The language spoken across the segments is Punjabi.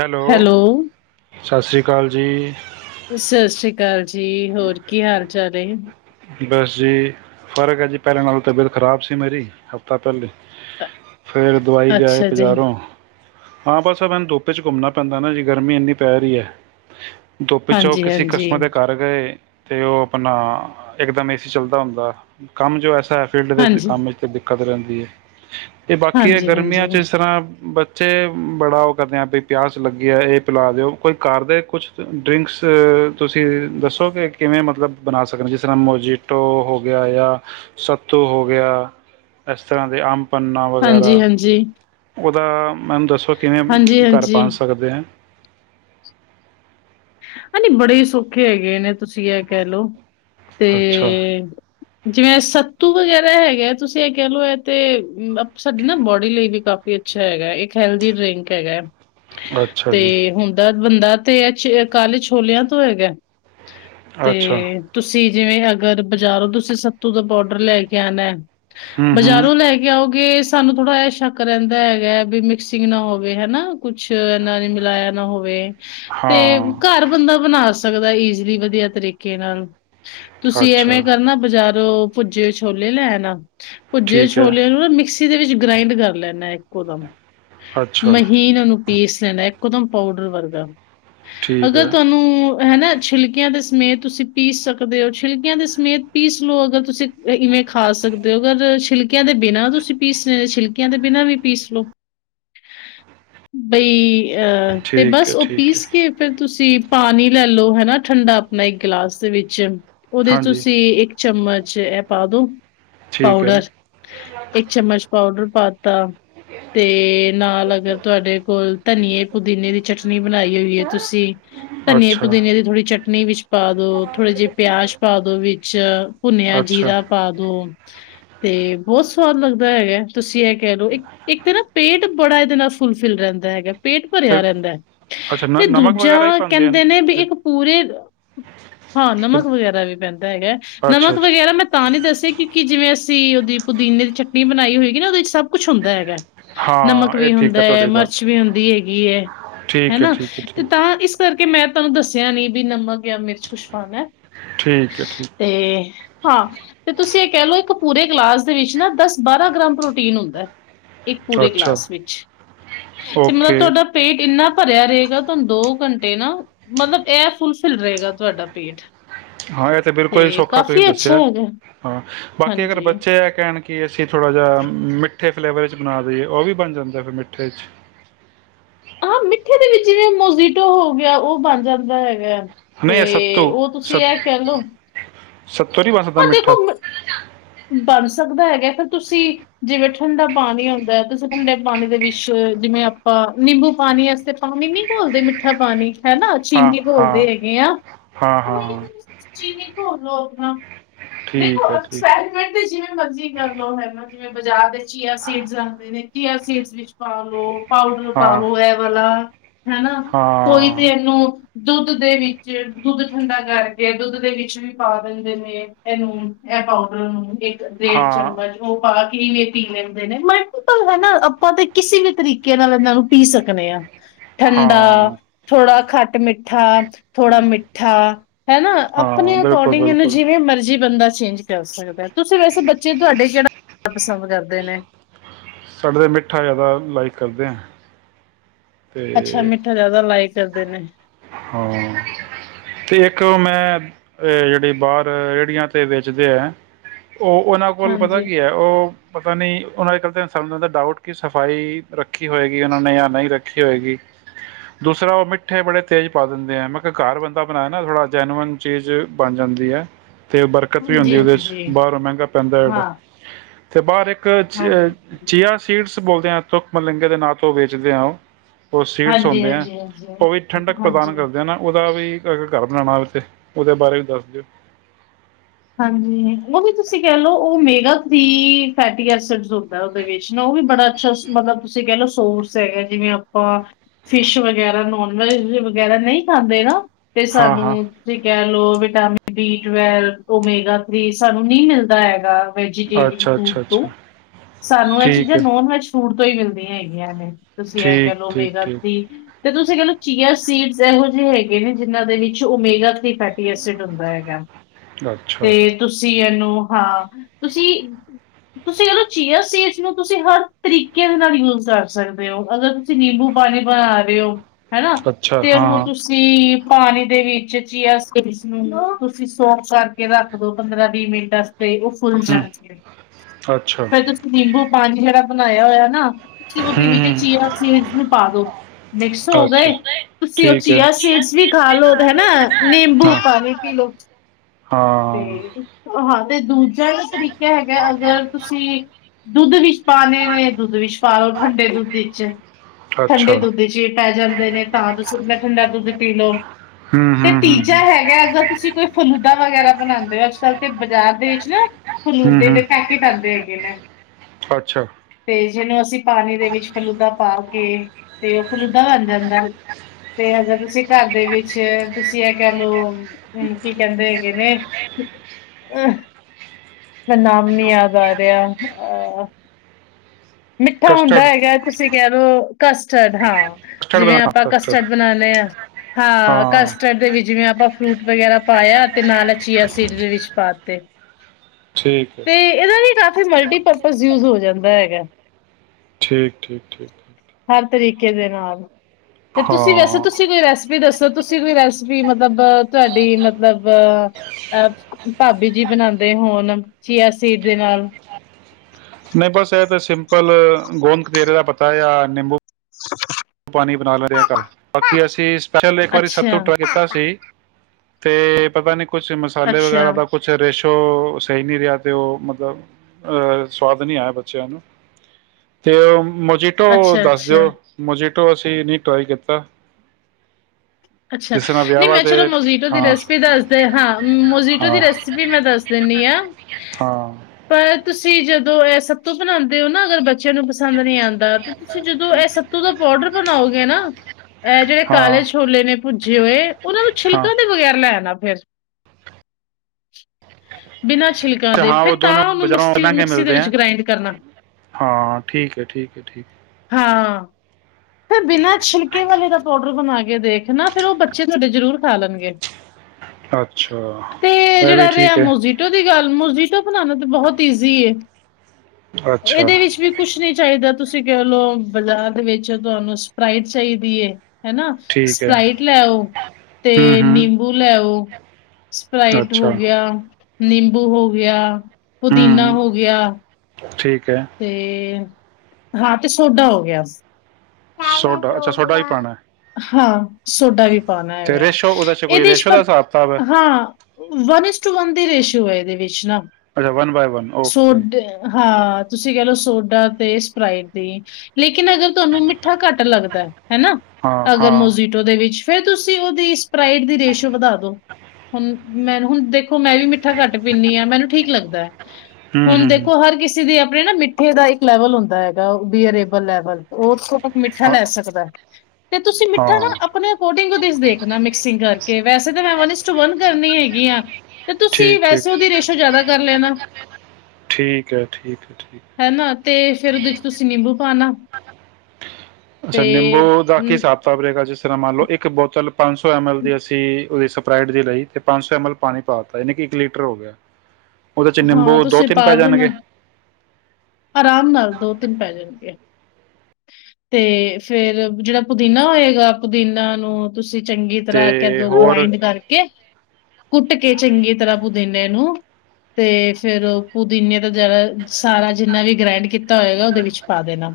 ਹੈਲੋ ਸਤਿ ਸ਼੍ਰੀ ਅਕਾਲ ਜੀ ਅਤੇ ਬਸ ਜੀ ਫ਼ਰਕ ਹੈ ਜੀ ਪਹਿਲਾ ਨਾਲੋਂ ਤਬੀਅਤ ਖ਼ਰਾਬ ਸੀ ਮੇਰੀ ਹਫ਼ਤਾ ਪਹਿਲੇ ਫਿਰ ਦਵਾਈ ਲਿਆਏ ਅੱਛਾ ਜੀ, ਬਜ਼ਾਰੋਂ ਹਾਂ ਬਸ ਮੈਨੂੰ ਧੁਪੱ ਘੁੰਮਣਾ ਪੈਂਦਾ ਨਾ ਜੀ ਗਰਮੀ ਇੰਨੀ ਪੈ ਰਹੀ ਹੈ ਧੁੱਪ ਚ ਉਹ ਹਾਂਜੀ-ਹਾਂਜੀ, ਕਿਸੇ ਕਿਸਮ ਦੇ ਹਾਂਜੀ, ਕਾਰਨ ਤੇ ਉਹ ਆਪਣਾ ਇਕ ਦਮ ਇਸੇ ਚੱਲਦਾ ਹੁੰਦਾ ਕੰਮ ਜੋ ਫੀਲਡ ਦੇ ਹਾਂਜੀ-ਹਾਂਜੀ। ਕੰਮ ਚੋ ਕਦ ਰਹਿੰਦੀ ਹੈ ਅਤੇ ਬਾਕੀ ਹੈ ਗਰਮੀਆਂ ਹਾਂਜੀ-ਹਾਂਜੀ, 'ਚ ਇਸ ਤਰ੍ਹਾਂ ਬੱਚੇ ਬੱਚੇ ਬੜਾ ਉਹ ਕਰਦੇ ਆ ਵੀ ਪਿਆਸ ਲੱਗੀ ਆ ਇਹ ਪਿਲਾ ਦਿਓ ਕੋਈ ਘਰ ਦੇ ਕੁਛ ਡਰਿੰਕਸ ਤੁਸੀਂ ਦੱਸੋ ਕਿ ਕਿਵੇਂ ਮਤਲਬ ਬਣਾ ਸਕਦੇ ਜਿਸ ਤਰ੍ਹਾਂ ਮੋਜੀਟੋ ਹੋ ਗਿਆ ਜਾਂ ਸੱਤੂ ਹੋ ਗਿਆ ਇਸ ਤਰ੍ਹਾਂ ਦੇ ਆਮ ਹਾਂਜੀ ਹਾਂਜੀ ਤਾਂ ਮੈਨੂੰ ਦੱਸੋ ਕਿਵੇਂ ਘਰ ਹਾਂਜੀ ਬਣਿਆ ਹਾਂਜੀ ਸਕਦੇ ਹੈ ਨਹੀਂ ਬੜੇ ਸੌਖੇ ਹੈਗੇ ਨੇ ਤੁਸੀਂ ਇਹ ਕਹਿ ਲਓ ਤੇ ਅੱਛਾ ਜਿਵੇਂ ਸੱਤੂ ਵਗੈਰਾ ਹੈਗਾ ਹੈ ਤੁਸੀਂ ਇਹ ਕਹਿ ਲਓ ਇਹ ਤੇ ਸਾਡੇ ਨਾ ਬੋਡੀ ਲਈ ਵੀ ਕਾਫੀ ਅੱਛਾ ਹੈਗਾ ਇੱਕ ਹੈਲਦੀ ਡਰਿੰਕ ਹੈਗਾ ਹੈ ਅੱਛਾ ਤੇ ਜੀ ਹੁੰਦਾ ਹੁੰਦਾ ਤੇ ਅੱਛਾ ਕਾਲੇ ਛੋਲਿਆਂ ਤੋਂ ਹੈਗਾ ਤੇ ਅੱਛਾ ਤੁਸੀਂ ਤੁਸੀਂ ਜਿਵੇਂ ਅਗਰ ਬਾਜ਼ਾਰੋ ਤੁਸੀਂ ਸੱਤੂ ਦਾ ਪੋਡਰ ਲੈ ਕੇ ਆਉਣਾ ਹੂੰ ਹੂੰ ਬਜ਼ਾਰੋਂ ਲੈ ਕੇ ਆਓ ਕਿ ਸਾਨੂੰ ਥੋੜਾ ਇਹ ਸ਼ੱਕ ਰਹਿੰਦਾ ਹੈਗਾ ਵੀ ਮਿਕਸਿੰਗ ਨਾ ਹੋਵੇ ਹੈ, ਨਾ ਕੁਛ ਇਹਨਾ ਨੇ ਮਿਲਾਇਆ ਨਾ ਹੋਵੇ। ਹਾਂ। ਹਰ ਬੰਦਾ ਬਣਾ ਸਕਦਾ ਈਜ਼ਲੀ ਵਧੀਆ ਤਰੀਕੇ ਨਾਲ ਤੁਸੀਂ ਅੱਛਾ ਐਵੇਂ ਕਰਨਾ ਬਾਜ਼ਾਰ ਉਹ ਭੁੱਜੇ ਹੋਏ ਛੋਲੇ ਲੈ ਆਣਾ। ਭੁੱਜੇ ਹੋਏ ਠੀਕ ਹੈ ਛੋਲਿਆਂ ਨੂੰ ਨਾ ਮਿਕਸੀ ਦੇ ਵਿੱਚ ਗ੍ਰਾਇੰਡ ਕਰ ਲੈਣਾ ਏ। ਕੁਦਮ ਅੱਛਾ ਮਹੀਨ ਉਹਨੂੰ ਪੀਸ ਲੈਣਾ ਏ। ਕੁਦਮ ਪਾਊਡਰ ਵਰਗਾ। ਠੀਕ ਅਗਰ ਹੈ ਤੁਹਾਨੂੰ ਹੈ ਨਾ ਛਿਲਕੀਆਂ ਦੇ ਸਮੇਤ ਤੁਸੀਂ ਪੀਸ ਸਕਦੇ ਹੋ। ਛਿਲਕੀਆਂ ਦੇ ਸਮੇਤ ਪੀਸ ਲੋਓ ਅਗਰ ਤੁਸੀਂ ਤੇ ਇਵੇ ਖਾ ਸਕਦੇ ਹੋ, ਅਗਰ ਛਿ ਛਿਲਕਿਆਂ ਦੇ ਬਿਨਾਂ ਤੁਸੀਂ ਪੀਸਣੇ, ਛਿਲਕਿਆਂ ਦੇ ਬਿਨਾਂ ਵੀ ਪੀਸ ਲਓ। ਬਈ ਅਹ ਤੇ ਠੀਕ ਹੈ ਬਸ ਉਹ ਠੀਕ ਹੈ ਪੀਸ ਕੇ ਫੇਰ ਤੁਸੀਂ ਪਾਣੀ ਲੈ ਲਓ ਹੈਨਾ ਠੰਡਾ ਆਪਣਾ ਇੱਕ ਗਿਲਾਸ ਦੇ ਵਿੱਚ ਉਹਦੇ ਹਾਂਜੀ ਤੁਸੀਂ ਇੱਕ ਚਮਚ ਇਹ ਪਾ ਦੋ ਠੀਕ ਹੈ ਪਾਊਡਰ, ਇੱਕ ਚਮਚ ਪਾਊਡਰ ਪਾ ਤਾਂ ਤੇ ਨਾਲ ਅਗਰ ਤੁਹਾਡੇ ਕੋਲ ਧਨੀਏ ਪੁਦੀਨੇ ਦੀ ਚਟਨੀ ਬਣਾਈ ਹੋਈ ਏ। ਤੁਸੀਂ ਧਨੀਏ ਅੱਛਾ ਪੁਦੀਨੇ ਦੀ ਥੋੜ੍ਹੀ ਚਟਨੀ ਵਿੱਚ ਪਾ ਦੋ, ਥੋੜੇ ਜਿਹੇ ਪਿਆਜ ਪਾ ਦੋ ਵਿੱਚ ਭੁੰਨਿਆ ਅੱਛਾ ਜੀਰਾ ਪਾ ਦੋ। ਤੇ ਬਹੁਤ ਸਵਾਦ ਲੱਗਦਾ ਹੈਗਾ। ਤੁਸੀਂ ਇਹ ਕਹਿ ਲਓ ਇੱਕ ਨਾ ਪੇਟ ਬੜਾ ਇਹਦੇ ਨਾਲ ਫੁਲਫਿਲ ਰਹਿੰਦਾ ਹੈਗਾ। ਪੇਟ ਭਰਿਆ ਇਹ- ਰਹਿੰਦਾ ਏ। ਅੱਛਾ ਨ ਤੇ ਨਮਕ ਦੂਜਾ ਵਗੈਰਾ ਹੀ ਪਾਉਂਦੇ ਆ ਕਹਿੰਦੇ ਨੇ ਵੀ ਇੱਕ ਇਹ- ਪੂਰੇ ਹਾਂ ਨਮਕ ਵਗੈਰਾ ਵੀ ਪੈਂਦਾ ਹੈਗਾ। ਇਹ- ਅੱਛਾ ਨਮਕ ਅੱਛਾ ਵਗੈਰਾ ਮੈਂ ਤਾਂ ਨਹੀਂ ਦੱਸਿਆ ਕਿਉਂਕਿ ਜਿਵੇਂ ਅਸ ਸੀ ਉਹਦੀ ਪੁਦੀਨੇ ਦੀ ਚਟਨੀ ਬਣਾਈ ਹੋਏਗੀ ਨਾ ਉਹਦੇ ਚ ਸਭ ਕੁਛ ਹੁੰਦਾ ਹੈਗਾ। ਨਮਕ ਹਾਂ ਇਹ ਵੀ ਠੀਕ ਹੁੰਦਾ ਹੈ। ਤੁਹਾਡੀ ਗੱਲ ਮਿਰਚ ਵੀ ਹੁੰਦੀ ਹੈਗੀ ਹੈ। ਹੈ ਠੀਕ ਨਾ ਠੀਕ ਠੀਕ ਤਾਂ ਇਸ ਕਰਕੇ ਕਿ ਮੈਂ ਤੁਹਾਨੂੰ ਦੱਸਿਆ ਨੀ ਵੀ ਨਮਕ ਜਾਂ ਮਿਰਚ ਕੁਛ ਪਾਣਾ। ਠੀਕ ਹੈ ਠੀਕ। ਤੇ ਹਾਂ ਤੇ ਤੁਸੀਂ ਇਹ ਕਹਿ ਲਓ ਇੱਕ ਪੂਰੇ ਗਲਾਸ ਦੇ ਵਿੱਚ ਨਾ ਦੱਸ-ਬਾਰਾਂ ਗ੍ਰਾਮ ਪ੍ਰੋਟੀਨ ਹੁੰਦਾ ਏ। ਇੱਕ ਪੂਰੇ ਅੱਛਾ ਗਲਾਸ ਵਿੱਚ ਤੇ ਮਤਲਬ ਓਕੇ ਤੁਹਾਡਾ ਪੇਟ ਇੰਨਾ ਭਰਿਆ ਰਹੇਗਾ। ਤੁਹਾਨੂੰ ਦੋ ਘੰਟੇ ਨਾ ਮਤਲਬ ਇਹ ਫੁਲ ਫਿਲ ਰਹੇਗਾ ਤੁਹਾਡਾ ਪੇਟ ਹਾਂ ਇਹ ਤੇ ਬਿਲਕੁਲ ਹੀ ਸੌਖਾ ਤੁਸੀਂ ਕਾਫ਼ੀ ਅੱਛਾ ਦੱਸਿਆਂ, ਹੈਗਾ ਬਾਕੀ ਅਗਰ ਹਾਂਜੀ ਬੱਚੇ ਆ ਕਹਿਣ ਕਿ, ਅਸੀਂ ਥੋੜ੍ਹਾ ਜਿਹਾ ਮਿੱਠੇ ਫਲੇਵਰ ਚ ਬਣਾ ਦੇਈਏ, ਉਹ ਵੀ ਬਣ ਜਾਂਦਾ ਫਿਰ ਮਿੱਠੇ 'ਚ। ਇਦੇ ਵਿੱਚ ਜਿਵੇਂ ਮੋਜੀਟੋ ਹੋ ਗਿਆ, ਉਹ ਬਣ ਜਾਂਦਾ ਹੈਗਾ। ਨਹੀਂ ਇਹ ਸੱਤੂ ਤੇ ਉਹ ਤੁਸੀਂ ਇਹ ਕਹਿ ਲੋ ਸਾਤੋਂ ਨਹੀਂ ਬਣ ਦਾ ਮਿੱਠਾ। ਬਣ ਸਕਦਾ ਹੈਗੈ, ਪਰ ਤੁਸੀਂ ਜਿਵੇਂ ਠੰਡਾ ਪਾਣੀ ਹੁੰਂਦੈ, ਤੁਸੀਂ ਠੰਡੇ ਪਾਣੀ ਦੇ ਵਿੱਚ ਜਿਵੇਂ ਆਪਾਂ, ਨਿੰਬੂ ਪਾਣੀ ਆਸਤੇ ਪਾਣੀ ਨਹੀਂ ਘੋਲਦੇ ਮਿੱਠਾ ਪਾਣੀ ਹੈਨਾ ਹਾਂ ਚੀਨੀ ਹਾਂ ਘੋਲਦੇ ਹੈਗੇ ਆਂ। ਹਾਂ ਹਾਂ ਚੀਨੀ ਘੋਲ ਲੋ ਅਪਨਾ ਠੀਕ ਹੈ ਠੀਕ। ਪੈਲਮਿੰਟ ਤੇ ਜਿਵੇਂ ਮਰਜ਼ੀ ਕਰ ਲਓ ਹੈ ਨਾ। ਜਿਵੇਂ ਬਾਜ਼ਾਰ ਦੇ ਚੀਆ ਸੀਡਸ ਆਂਦੇ ਨੇ, ਚੀਆ ਸੀਡਸ ਵਿੱਚ ਪਾ ਲੋ। ਪਾਊਡਰ ਹਾਂ ਪਾਲੋ ਇਹ ਵਾਲਾ। ਹੈਨਾ ਕੋਈ ਵੀ ਹਾਂ ਇਹਨੂੰ ਦੁੱਧ ਦੇ ਵਿੱਚ, ਦੁੱਧ ਠੰਡਾ ਕਰਕੇ ਦੁੱਧ ਦੇ ਵਿੱਚ ਵੀ ਪਾ ਦਿੰਦੇ ਨੇ, ਇਹਨੂੰ ਇਹ ਪਾਓ। ਹਾਂ, ਏਕ ਡੇਢ ਹਾਂ ਚਮਚ ਉਹ ਪਾ ਕੇ। ਪੀ ਲੇਤੀ ਹੈ ਮੈਨੇ, ਮਲਟੀਪਲ ਹੈਨਾ ਆਪਾਂ ਤੇ ਕਿਸੇ ਵੀ ਤਰੀਕੇ ਨਾਲ ਇਹਨਾਂ ਨੂੰ ਪੀ ਸਕਨੇ ਹਾਂ। ਠੰਡਾ ਹਾਂ ਥੋੜਾ ਖੱਟ-ਮਿੱਠਾ। ਥੋੜਾ ਮਿੱਠਾ, ਹੈਨਾ ਹਾਂ ਆਪਣੇ ਬਿਲਕੁਲ ਅਕੋਰਡਿੰਗ ਇਹਨੂੰ ਬਿਲਕੁਲ ਜਿਵੇਂ ਮਰਜ਼ੀ ਬੰਦਾ ਛ ਜ [unintelligible] ਕਰ ਸਕਦਾ, ਤੁਸੀਂ ਵੈਸੇ ਬੱਚੇ ਤੁਹਾਡੇ ਕਿਹੜਾ ਪਸੰਦ ਕਰਦੇ ਨੇ। ਸਾਡੇ ਤਾਂ ਮਿੱਠਾ ਜ਼ਿਆਦਾ ਲਾਈਕ ਕਰਦੇ ਐ। ਅੱਛਾ ਮਿੱਠਾ ਜਿਆਦਾ ਲਾਇਕ ਕਰਦੇ ਨੇ। ਹਾਂ, ਤੇ ਇੱਕ ਮੈਂ ਐ ਜਿਹੜੀ ਬਾਹਰ ਰੇਹੜੀਆਂ ਤੇ ਵੇਚਦੇ ਐ। ਉਹ ਉਹਨਾਂ ਕੋਲ ਪਤਾ ਹਾਂਜੀ ਕੀ ਹੈ, ਉਹ ਪਤਾ ਨੀ ਉਹਨਾਂ ਕਰਦੇ ਹੈ। ਸਾਨੂੰ ਰਹਿੰਦਾ ਡਾਊਟ, ਕਿ ਸਫ਼ਾਈ ਰੱਖੀ ਹੋਏਗੀ ਉਹਨਾਂ ਨੇ ਜਾਂ ਨਹੀਂ ਰੱਖੀ ਹੋਏਗੀ, ਦੂਸਰਾ ਉਹ ਮਿੱਠੇ ਬੜੇ ਤੇਜ਼ ਪਾ ਦਿੰਦੇ ਏ ਮੈਂ ਕਿਹਾ ਘਰ ਬੰਦਾ ਬਨਾਏ ਨਾ ਥੋੜਾ ਜੈਨੁਅਨ ਚੀਜ਼ ਬਣ ਜਾਂਦੀ ਐ। ਤੇ ਬਰਕਤ ਵੀ ਜੀ ਹੁੰਦੀ ਏ ਉਹਦੇ ਚ, ਜੀ ਬਾਹਰੋਂ ਮਹਿੰਗਾ ਪੈਂਦਾ। ਹਾਂ ਤੇ ਬਾਹਰ ਇੱਕ ਤ ਹਾਂ ਚ ਚੀਆਂ ਸੀਡਸ। ਬੋਲਦੇ ਆ, ਤੁੱਖ ਮਲਿੰਗੇ ਦੇ ਨਾਂ ਤੋਂ ਵੇਚਦੇ ਆ ਉਹ। ਉਹ ਸੀਡਸ ਹਾਂਜੀ ਹੁੰਦੇ ਐ ਹਾਂਜੀ ਹਾਂਜੀ ਉਹ ਵੀ ਠੰਡਕ ਹਾਂਜੀ ਕਰਦੇ ਨਾ ਉਹ ਦਾ ਵੀ ਘਰ ਬਣਾਉਣਾਥ ਉਹਦੇ ਬਾਰੇ ਵੀ ਦੱਸ ਦਿਓ ਹਾਂਜੀ ਉਹ ਵੀ ਤੁਸੀਂ ਕਹਿ ਲਓ ਉਹ ਮੇਗਾ ਥਰੀ ਫੈਸਿ ਹੁੰਦਾ ਉਹਦੇ ਵਿੱਚ ਨਾ ਉਹ ਵੀ ਬੜਾ ਅੱਛਾ ਮਤਲਬ ਤੁਸੀਂ ਕਹਿ ਲਓ ਸੋਰਸ ਹੈਗਾ ਜਿਵੇਂ ਆਪਾਂ ਫਿਸ਼ ਵਗੈਰਾ ਨੋਨ ਵੈਜ ਵਗੈਰਾ ਨਹੀਂ ਖਾਂਦੇ ਨਾ ਤੇ ਹਾਂ ਹਾਂ ਸਾਨੂੰ ਤੁਸੀਂ ਕਹਿ vitamin B twelve omega three ਸਾਨੂੰ ਨਹੀਂ ਮਿਲਦਾ ਹੈਗਾ ਵੈਜੀਟੇਰੀਅਨ ਅੱਛਾ ਫੂਡ ਅੱਛਾ ਤੋਂ ਅੱਛਾ ਸਾਨੂੰ ਇਹ ਠੀਕ ਚੀਜ਼ਾਂ ਹੈ ਨੋਨ ਵੈਜ ਸੂਟ ਤੋਂ ਹੀ ਮਿਲਦੀਆਂ ਹੈਗੀਆਂਨ ਤੁਸੀਂ ਇਹ ਕਹਿ ਠੀਕ ਲਓ ਠੀਕ ਮੇਗਾ ਥ੍ਰਰੀ ਠੀਕ ਤੇ ਤੁਸੀਂ ਕਹਿ ਲਓ ਚੀਆ ਸੀਡ ਇਹੋ ਜਿਹੇ ਹੈਗੇ ਨੇ ਜਿਨਾਂ ਦੇ ਵਿੱਚ ਓਮੇਗਾਸਿਡ ਹੁੰਦਾ ਹੈਗਾ ਤੇ ਅੱਛਾ ਤੁਸੀਂ ਇਹਨੂੰ ਹਾਂ ਤੁਸੀਂ ਤੁਸੀਂਲੋ ਚੀ ਸੀਜ ਨੂੰ ਤੁ ਹਰ ਤਰੀਕੇ ਦੇ ਨਾਲ ਯੂਜ ਕਰ ਸਕਦੇ ਹੋ ਅਗਰ ਤੁਸੀਂ ਨਿੰਬੂ ਪਾਣੀ ਬਣਾ ਰਹੇ ਹੋ ਹਨਾ ਅੱਛਾ ਤੇ ਹਾਂ ਉਹਨੂੰ ਹਾਂ ਤੁਸੀਂ ਪਾਣੀ ਦੇ ਵਿੱਚ ਚੀਆ ਤੁਸੀਂ ਸੋਫ ਕਰ ਕੇ ਰੱਖ ਦੋ ਪੰਦਰਾਂ ਵੀਹ ਮਿੰਟ ਤੇ ਉਹ ਫੁੱਲ ਹੂੰ ਜਾਂਦੀ ਹੈ ਅੱਛਾ ਫਿਰ ਤੁਸੀਂ ਨਿੰਬੂ ਪਾਣੀ ਜਿਹੜਾ ਬਣਾਇਆ ਹੋਇਆ ਨਾ ਤੁਸੀਂ ਹੂੰ ਉਹਦੇ ਵਿੱਚ ਹੂੰ ਚੀਆ ਸੀਡਸ ਨੂੰ ਪਾਦੋ ਮਿਕਸ ਹੋ ਗਏ ਅੱਛਾ ਤੁਸੀਂ ਉਹ ਠੀਕ ਹੈ ਚੀਆ ਸੀਡਸ ਵੀ ਖਾ ਲਓ ਹਨਾ ਨਿੰਬੂ ਪਾਣੀ ਪੀ ਲਓ ਤੇ ਹਾਂ ਹਾਂ ਤੇ ਦੂਜ ਤਰੀਕਾ ਹੈਗਾ ਅਗਰ ਤੁਸੀਂ ਦੁੱਧ ਵਿੱਚ ਪਾਉਣੇ ਨੇ ਦੁੱਧ ਵਿੱਚ ਪਾ ਲਓ ਠੰਡੇ ਦੁੱਧ ਵਿੱਚ ਠੰਡੇ ਅੱਛਾ ਦੁੱਧ ਚ ਪੈ ਜਾਂਦਾ ੇ ਤਾ ਦ ਚਨਾੰਾ ਦੱਟੀੋ ਹੂੰ ਹੂੰ ਤੇ ਹੂੰ ਤੀਜਾ ਹੂੰ। ਹੈਗਾ ਅਗਰ ਤੁਸੀਂ ਕੋਈ ਫਲੂ ੁੱਾਂ ਵਗੈਰਾ ਬਣਾਉਂਦੇ ਹੋ ਅੱਜ ਕੱਲ੍ਹ ਤੇ ਬਾਜ਼ਾਰ ਦੇ ਵਿੱਚ ਨਾ ਹੂੰ ਫਲੂਦੇ ਹੂੰ ਦੇ ਪੈਕੇਟ ਆਉਂਦੇ ਹੈਗੇ ਨੇ ਅੱਛਾ ਤੇ ਜਿਹਨੂੰ ਅਸੀਂ ਪਾਣੀ ਦੇ ਵਿੱਚ ਫਲੂਦਾ ਪਾ ਕੇ ਤੇ ਉਹ ਫਲੂਦਾ ਬਣ ਜਾਂਦਾ ਤੇ ਅਗਰ ਤੁਸੀਂ ਘਰ ਦੇ ਵਿੱਚ ਤੁਸੀਂ ਇਹ ਕਹਿ ਲਓ ਹ ਕੀ ਕਹਿੰਦੇ ਹੈ ਅਹ ਫ ਨਾਮ ਨੀ ਯਾਦ ਅ ਮਿੱਠਾ ਹੁੰਦਾ ਕਸਟਰਡ ਹੈਗਾ ਤੁਸੀਂ ਕਹਿ ਲਓ ਕਸਟਰਡ ਹਾਂ ਕਸਟਰਡ ਜਿਵੇਂ ਬਣਾ ਆਪਾਂ ਕਸਟਰਡ ਬਣਾਉਦੇ ਹਾਂ ਹਾਂ ਕਸਟਰਡ ਦੇ ਵੀ ਜਿਵੇਂ ਆਪਾਂ ਫਰੂਟ ਵੇਗੇਰਾ ਪਾਇਆ ਤੇ ਨਾਲ ਚੀਆ ਸੀਡਜ ਇਹਦੇ ਵਿੱਚ ਪਾ ਤੇ। ਠੀਕ ਹੈ ਤੇ ਇਹਦਾ ਵੀ ਗਾ। ਮਲਟੀ। ਪਰ ਪਰ ਯੂਜ ਹੋ ਜਾਂਦਾ ਹੈਗਾ। [inaudible] ਠੀਕ ਠੀਕ ਠੀਕ। ਹਰ ਤਰੀਕੇ ਦੇ ਨਾਲ। ਤੇ ਤੁਸੀਂ ਵੈਸੇ ਹਾਂ ਤੁਸੀਂ ਕੋਈ ਰੈਸਪੀ ਦੱ। ਤੁਸੀਂ ਕੋਈ ਰੈਸਿਪੀ ਮਤਲਬ ਤੁਹਾਡੀ ਮਤਲਬ ਅ ਭਾਬੀ ਜੀ ਬਣਾਉਂਦੇ ਹੋ। ਚੀਆ ਸੀਡ ਦੇ ਨਾਲ। ਨਹੀਂ ਬਸ ਇਹ ਤਾਂ ਸਿੰਪਲ ਗੂੰਦ ਕਤੀਰੇ ਦਾ ਪਤਾ ਜਾ ਨਿੰਬੂ। ਪਾਣੀ ਬਣਾ ਲੈ ਰਿਹਾ ਕਰ, ਬਾਕੀ ਅਸੀਂ ਸਪੈਸ਼ਲ ਇੱਕ ਵਾਰੀ ਸੱਤੂ ਅੱਛਾ ਟਰਾਈ ਕੀਤਾ ਸੀ। ਤੇ ਪਾਪਾ ਨੇ। ਕੁਛ ਮਸਾਲੇ ਵਗੈਰਾ ਅੱਛਾ ਦਾ ਕੁਛ ਰੇਸ਼। ਤੋਂ ਸਹੀ ਨੀ ਰਿਹਾ ਤੇ ਉਹ ਮਤਲਬ ਅਹ ਸਵਾਦ ਨੀ ਆਇਆ ਬੱਚਿਆਂ ਨੂੰ ਤੇ ਜਿਟੋ ਅੱਛਾ ਦੱਸ ਅੱਛਾ ਦਿਓ। ਜਿਟੋ ਅਸੀਂ ਨਹੀਂ ਟਰਾਈ ਕੀਤਾ। ਅੱਛਾ, ਜਿਸ ਨਾਲ ਨਹੀਂ, ਵਿਆਹਾਂ ਮੈਂ ਤੇ ਚਲੋ ਮੋਜੀਟੋ ਦੀ ਹਾਂ ਰੈਸਪੀ ਦੱਸਦੇ। ਹਾਂ, ਮੋਜੀਟੋ ਹਾਂ ਦੀ ਰੈਸਿਪੀ ਮੈਂ ਦੱਸ ਦਿੰਦੀ ਹਾਂ, ਹਾਂ ਪਰ ਤੁਸੀਂ ਜਦੋਂ ਇਹ ਸੱਤੂ ਬਣਾਉਂਦੇ ਹੋ ਨਾ, ਅਗਰ ਬ ਬੱਚੇ ਨੂੰ ਪਸੰਦ ਨਹੀਂ ਆਉਂਦਾ ਤੇ ਤੁਸੀਂ ਜਦੋਂ ਇਹ ਸੱਤੂ ਦਾ ਪਾੋਡਰ ਬਣਾਓਗੇ ਨਾ, ਇਹ ਜਿਹੜੇ ਹਾਂ ਕਾਲੇ ਛੋਲੇ ਨੇ ਜੀ ਓਏ, ਉਹਨਾਂ ਨੂੰ ਹਾਂ ਛਿਲਕਾ ਦੇ ਬਗੈਰ ਲੈ। ਹੈ ਨਾ ਫਿਰ। ਬਿਨਾਂ ਛਿਲਕਾ ਅੱਛਾ ਦੇ ਹਾਂ ਉਹ ਫਿਰ ਦੋਨੋਂ ਤਾਂ ਬਾਜ਼ਾਰੋਂ ਮਿਕਸੀ ਮਹਿੰਗੇ ਮਿਕਸੀ ਦੇ ਮਿਲਦੇ ਹੈ ਵਿੱਚ ਗਰਾਇਡ ਕਰਨਾ। ਹਾਂ ਠੀਕ ਹੈ ਠੀਕ ਹੈ ਠੀਕ ਹਾਂ ਫਿਰ ਬਿਨਾਂ ਛਿਲਕੇ ਵਾਲੇ ਦਾ ਪਾਊਡਰ ਬਣਾ ਕੇ। ਕਿ ਦੇਖਣਾ ਫਿਰ ਉਹ ਬੱਚੇ ਤੁਹਾਡੇ ਜਰੂਰ ਖਾ ਲੈਣਗੇ। ਅੱਛਾ ਤੇ ਇਹ ਵੀ ਜਿਹੜਾ ਰਿਹਾ ਠੀਕ ਹੈ ਮੋਜੀਟੋ ਦੀ ਗੱਲ, ਮੋ ਮੋਜਿਟੋ ਬਣਾਉਣਾ ਤਾਂ ਬਹੁਤ ਈਜ਼ੀ ਏ। ਅੱਛਾ ਇਹਦੇ ਵਿੱਚ ਵੀ ਕੁਛ ਨੀਂ ਚਾਹੀਦਾ। ਤੁਸੀਂ ਕਹਿ ਲਓ ਬਾਜ਼ਾਰ ਦੇ ਵਿੱਚ। ਤੁਹਾਨੂੰ ਸਪ੍ਰਈਟ ਚਾਹੀਦੀ ਹੈ। ਹੈਨਾ, ਠੀਕ ਹੈ ਸਪ੍ਰਈਟ ਲੈ ਆਓ ਹੂੰ ਤੇ ਹੂੰ ਨਿੰਬੂ ਲੈ ਆਓ। ਸਪ੍ਰਈਟ ਅੱਛਾ ਹੋ ਗਿਆ। ਨਿੰਬੂ ਹੋ ਗਿਆ। ਪੁਦੀਨਾ ਹੂੰ ਹੋ ਗਿਆ। ਠੀਕ। ਹੈ ਤੇ ਹਾਂ ਤੇ ਸੋਡਾ ਹੋ ਗਿਆ ਸੈਲਡ ਸੋਡਾ ਅੱਛਾ ਹੋ ਸੋਡਾ ਹੀ ਗਿਆ ਪਾਉਣਾ ਹਾਂ ਸੋਡਾ ਵੀ ਪਾਉਣਾ ਹੈਗਾ ਉਹਦਾ ਚ ਇਹ ਕੋਈ ਰੇਸ਼ੋ ਦੇਸ਼ਪ ਦਾ ਹਿਸਾਬ ਕਿਤਾਬ ਹੈ ਹਾਂ one is to one ratio ਹੈ ਇਹਦੇ ਵਿੱਚ ਨਾ ਅੱਛਾ ਵਨ ਬਾਏ ਵਨ ਓਕੇ ਸੋਡ ਹਾਂ ਤੁਸੀਂ ਕਹਿ ਲਓ ਸੋਡਾ ਤੇ ਸਪ੍ਰਈਟ ਦੀ ਲੇਕਿਨ ਅਗਰ ਤੁਹਾਨੂੰ ਮਿੱ ੱਠਾ ਘੱਟ ਲੱਗਦਾ ਹਨਾ ਹਾਂ ਅਗਰ ਹਾਂ ਮੋਜੀਟੋ ਦੇ ਵਿੱਚ ਫੇਿਰ ਤੁਸੀਂ ਉਹਦੀ ਸਪਰਾਈਟ ਦੀ ਰੇਸ਼ਓ ਵਧਾ ਦੋ ਹੁਣ ਮੈ ਹੁਣ ਦੇਖੋ ਮੈਂ ਵੀ ਮਿੱਠਾ ਘੱਟ ਪੀਂਦੀ ਹਾਂ ਮੈਨੂੰ ਠੀਕ ਲੱਗਦਾ ਹੈ ਹੂੰ ਹੁਣ ਹੂੰ ਹੂੰ ਦੇਖੋ ਹਰ ਕਿਸੇ ਦੀ ਆਪ ਆਪਣੇ ਨਾ ਮਿੱਠੇ ਦਾ ਇੱਕ ਲੈਵਲ ਹੁੰਦਾ ਹੈਗਾ ਬੀਅਰੇਬਲ ਲੈਵਲ ਉਸ ਮਿੱਠਾ ਹਾਂ ਲੈ ਸਕਦਾ ਤੇ ਤੁਸੀਂ ਮਿੱਠਾ ਨਾ ਹਾਂ ਆਪਣੇ ਅਕੋਰਡਿੰਗ ਦੇਖਣਾ ਮਿਕਸਿੰਗ ਕਰਕੇ ਵੈਸੇ ਤਾਂ ਮੈਂ ਵਨ ਟੂ ਵਨ ਕਰਨੀ ਹੈਗੀ ਆ ਤੇ ਤੁਸੀਂ ਠੀਕ ਠੀਕ ਠੀਕ ਵੈਸੇ ਉਹਦੀ ਹੈ ਰੇਸ਼ੋ ਜ਼ਿਆਦਾ ਕਰ ਲੈਣਾ ਠੀਕ ਹੈ ਠੀਕ ਹੈ ਨਾ ਤੇ ਫੇਿਰ ਉਹਦੇ ਚ ਤੁਸੀਂ ਨਿੰਬੂ ਪਾਣਾ ਤੇ ਅੱਛਾ ਨਿੰਬੂ ਦਾ ਕੀ ਅਮ, ਹਿਸਾਬ ਕਿਤਾਬ ਰਹੇਗਾ ਜਿਸ ਮਾਂ ਲਓ ਇੱਕ ਬੋਤਲ ਪੰਜ ਸੌ ਐੱਮ ਐੱਲ ਦੀ ਅਸੀਂ ਉਹ ਸਪਰਾਈਟ ਦੇ ਲਈ ਤੇ ਪੰਜ ਸੌ ਐੱਮ ਐਲ ਪਾਣੀ ਪਾਤਾਾ ਯਾਨ ਕਿ ਇੱਕ ਲੀਟਰ ਹੋ ਗਿਆ ਉਹਦੇ ਚ ਹਾਂ ਨਿੰਬੂ ਦੋ ਤੁਸੀਂ ਤਿੰਨ ਪੈ ਪਾ ਦੇਣ ਜਾਣਗੇ ਆਰਾਮ ਨਾਲ ਦੋ ਤਿੰਨ ਪੈ ਜਾਣਗੇ ਆ ਤੇ ਫੇਰ ਜਿਹੜਾ ਪੁਦੀਨਾ ਹੋਏਗਾ ਪੁਦੀਨਾ ਨੂੰ ਤੁਸੀਂ ਚੰਗੀ ਤੇ ਤਰ੍ਹਾਂ ਕਹਿ ਦੋ ਹੋਰ ਗ੍ਰਾਈੰਡ ਕਰਕੇ ਕੁੱਟ ਕੇ ਚੰਗੀ ਤਰ੍ਹਾਂ ਪੁਦੀਨੇ ਨੂੰ ਤੇ ਫੇਿਰ ਪੁਦੀਨੇ ਦਾ ਜਿਆਦਾ ਸਾਰਾ ਜਿੰਨਾ ਵੀ ਗ੍ਰੈਂੰਡ ਕੀਤਾ ਹੋਏਗਾ ਉਹਦੇ ਵਿੱਚ ਪਾ ਦੇਣਾ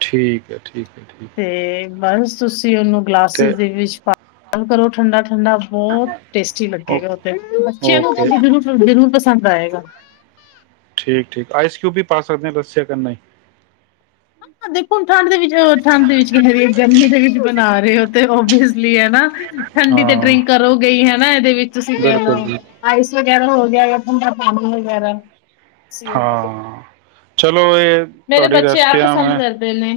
ਠੀਕ ਹੈ ਠੀਕ ਹੈ ਠੀਕ ਤੇ ਬਸ ਤੁਸੀਂ ਉਹਨੂੰ ਤੇ ਕਲਾਸਿਸ ਦੇ ਵਿੱਚ ਪਾ ਕੰਮ ਕਰੋ ਠੰਡਾ ਠੰਡਾ ਬਹੁਤ ਟੇਸਟੀ ਓ- ਲੱਗੇਗਾ ਉਥੇ ਬੱਚਿਆਂ ਓਕੇ ਨੂੰਰੂਰ ਜ਼ਰੂਰ ਪਸੰਦ ਆਏਗਾ ਠੀਕ ਠੀਕ ਆਈਸ ਕਿਊ ਵੀ ਪਾ ਸਕਦੇ ਹ ਦੱਸਿਆ ਕਰ ਹੀ ਹ ਦੇਖੋ ਹੁ ਠੰਡ ਦੇ ਵਿੱਚ ਠੰਡ ਦੇ ਵਿੱਚ ਗਰਮੀ ਦੇ ਵਿੱਚ ਬਣਾ ਰਹੇ ਹੋ ਤੇ ਓਵੀਅਸਲੀ ਹਨਾ ਠੰਡੀ ਤੇ ਹਾਂ ਡਰਿੰਕ ਕਰੋ ਗਈ ਹੈ ਇਹਦੇ ਵਿੱਚ ਤੁਸੀਂ ਕਹਿਲ ਬਿਲਕੁਲ ਜੀ ਆਈ ਤੁਸੀਂ ਉਹ ਪਾ ਲਓ ਹਾਂ, ਚਲੋ ਇਹ ਮੇਰੇ ਤੁਹਾਡੀ ਬੱਚੇ ਆਪ ਰੈਸਪੀਆਂ ਪਸੰਦ ਹਾਂ, ਕਰਦੇ ਨੇ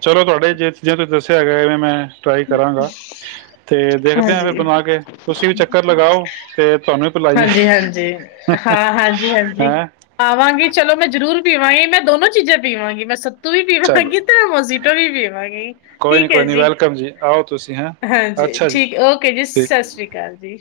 ਚਲੋ ਤੁਹਾਡੇ ਜੇ ਜੇ ਤੁਸੀ [inaudible] ਟਰਾਈ ਕਰਾਂਗਾ ਤੇ ਦੇਖਦੇ ਹਾਂ ਫਿਰ ਹਾਂਜੀ ਬਣਾ ਕੇ ਤੁਸੀ ਵੀ ਚੱਕਰ ਲਗਾਓ ਤੇ ਤੁਹਾਨੂੰ ਵੀ ਪਿਲਾਈਏ ਹਾਂਜੀ ਹਾਂਜੀ ਹਾਂ ਹਾਂਜੀ ਹਾਂਜੀ ਹੈਂ ਆਵਾਂਗੀ ਚਲੋ ਮੈਂ ਜਰੂਰ ਪੀਵਾਂਗੀ ਮੈਂ ਦੋਨੋ ਚੀਜਾ ਪੀਵਾਂ ਗੀ ਮੈ ਚਲੋ [unintelligible] [unintelligible] ਕੋਈ ਨਹੀਂ ਠੀਕ ਹੈ ਕੋਈ ਨਹੀਂ ਜੀ ਵੈਲਕਮ ਜੀ ਆਓ ਤੁਸੀਂ ਹੈਂ ਹਾਂਜੀ, ਅੱਛਾ ਜੀ ਠੀਕ ਓਕੇ ਜੀ ਠੀਕ ਸਤਿ ਸ੍ਰੀ ਅਕਾਲ ਜੀ।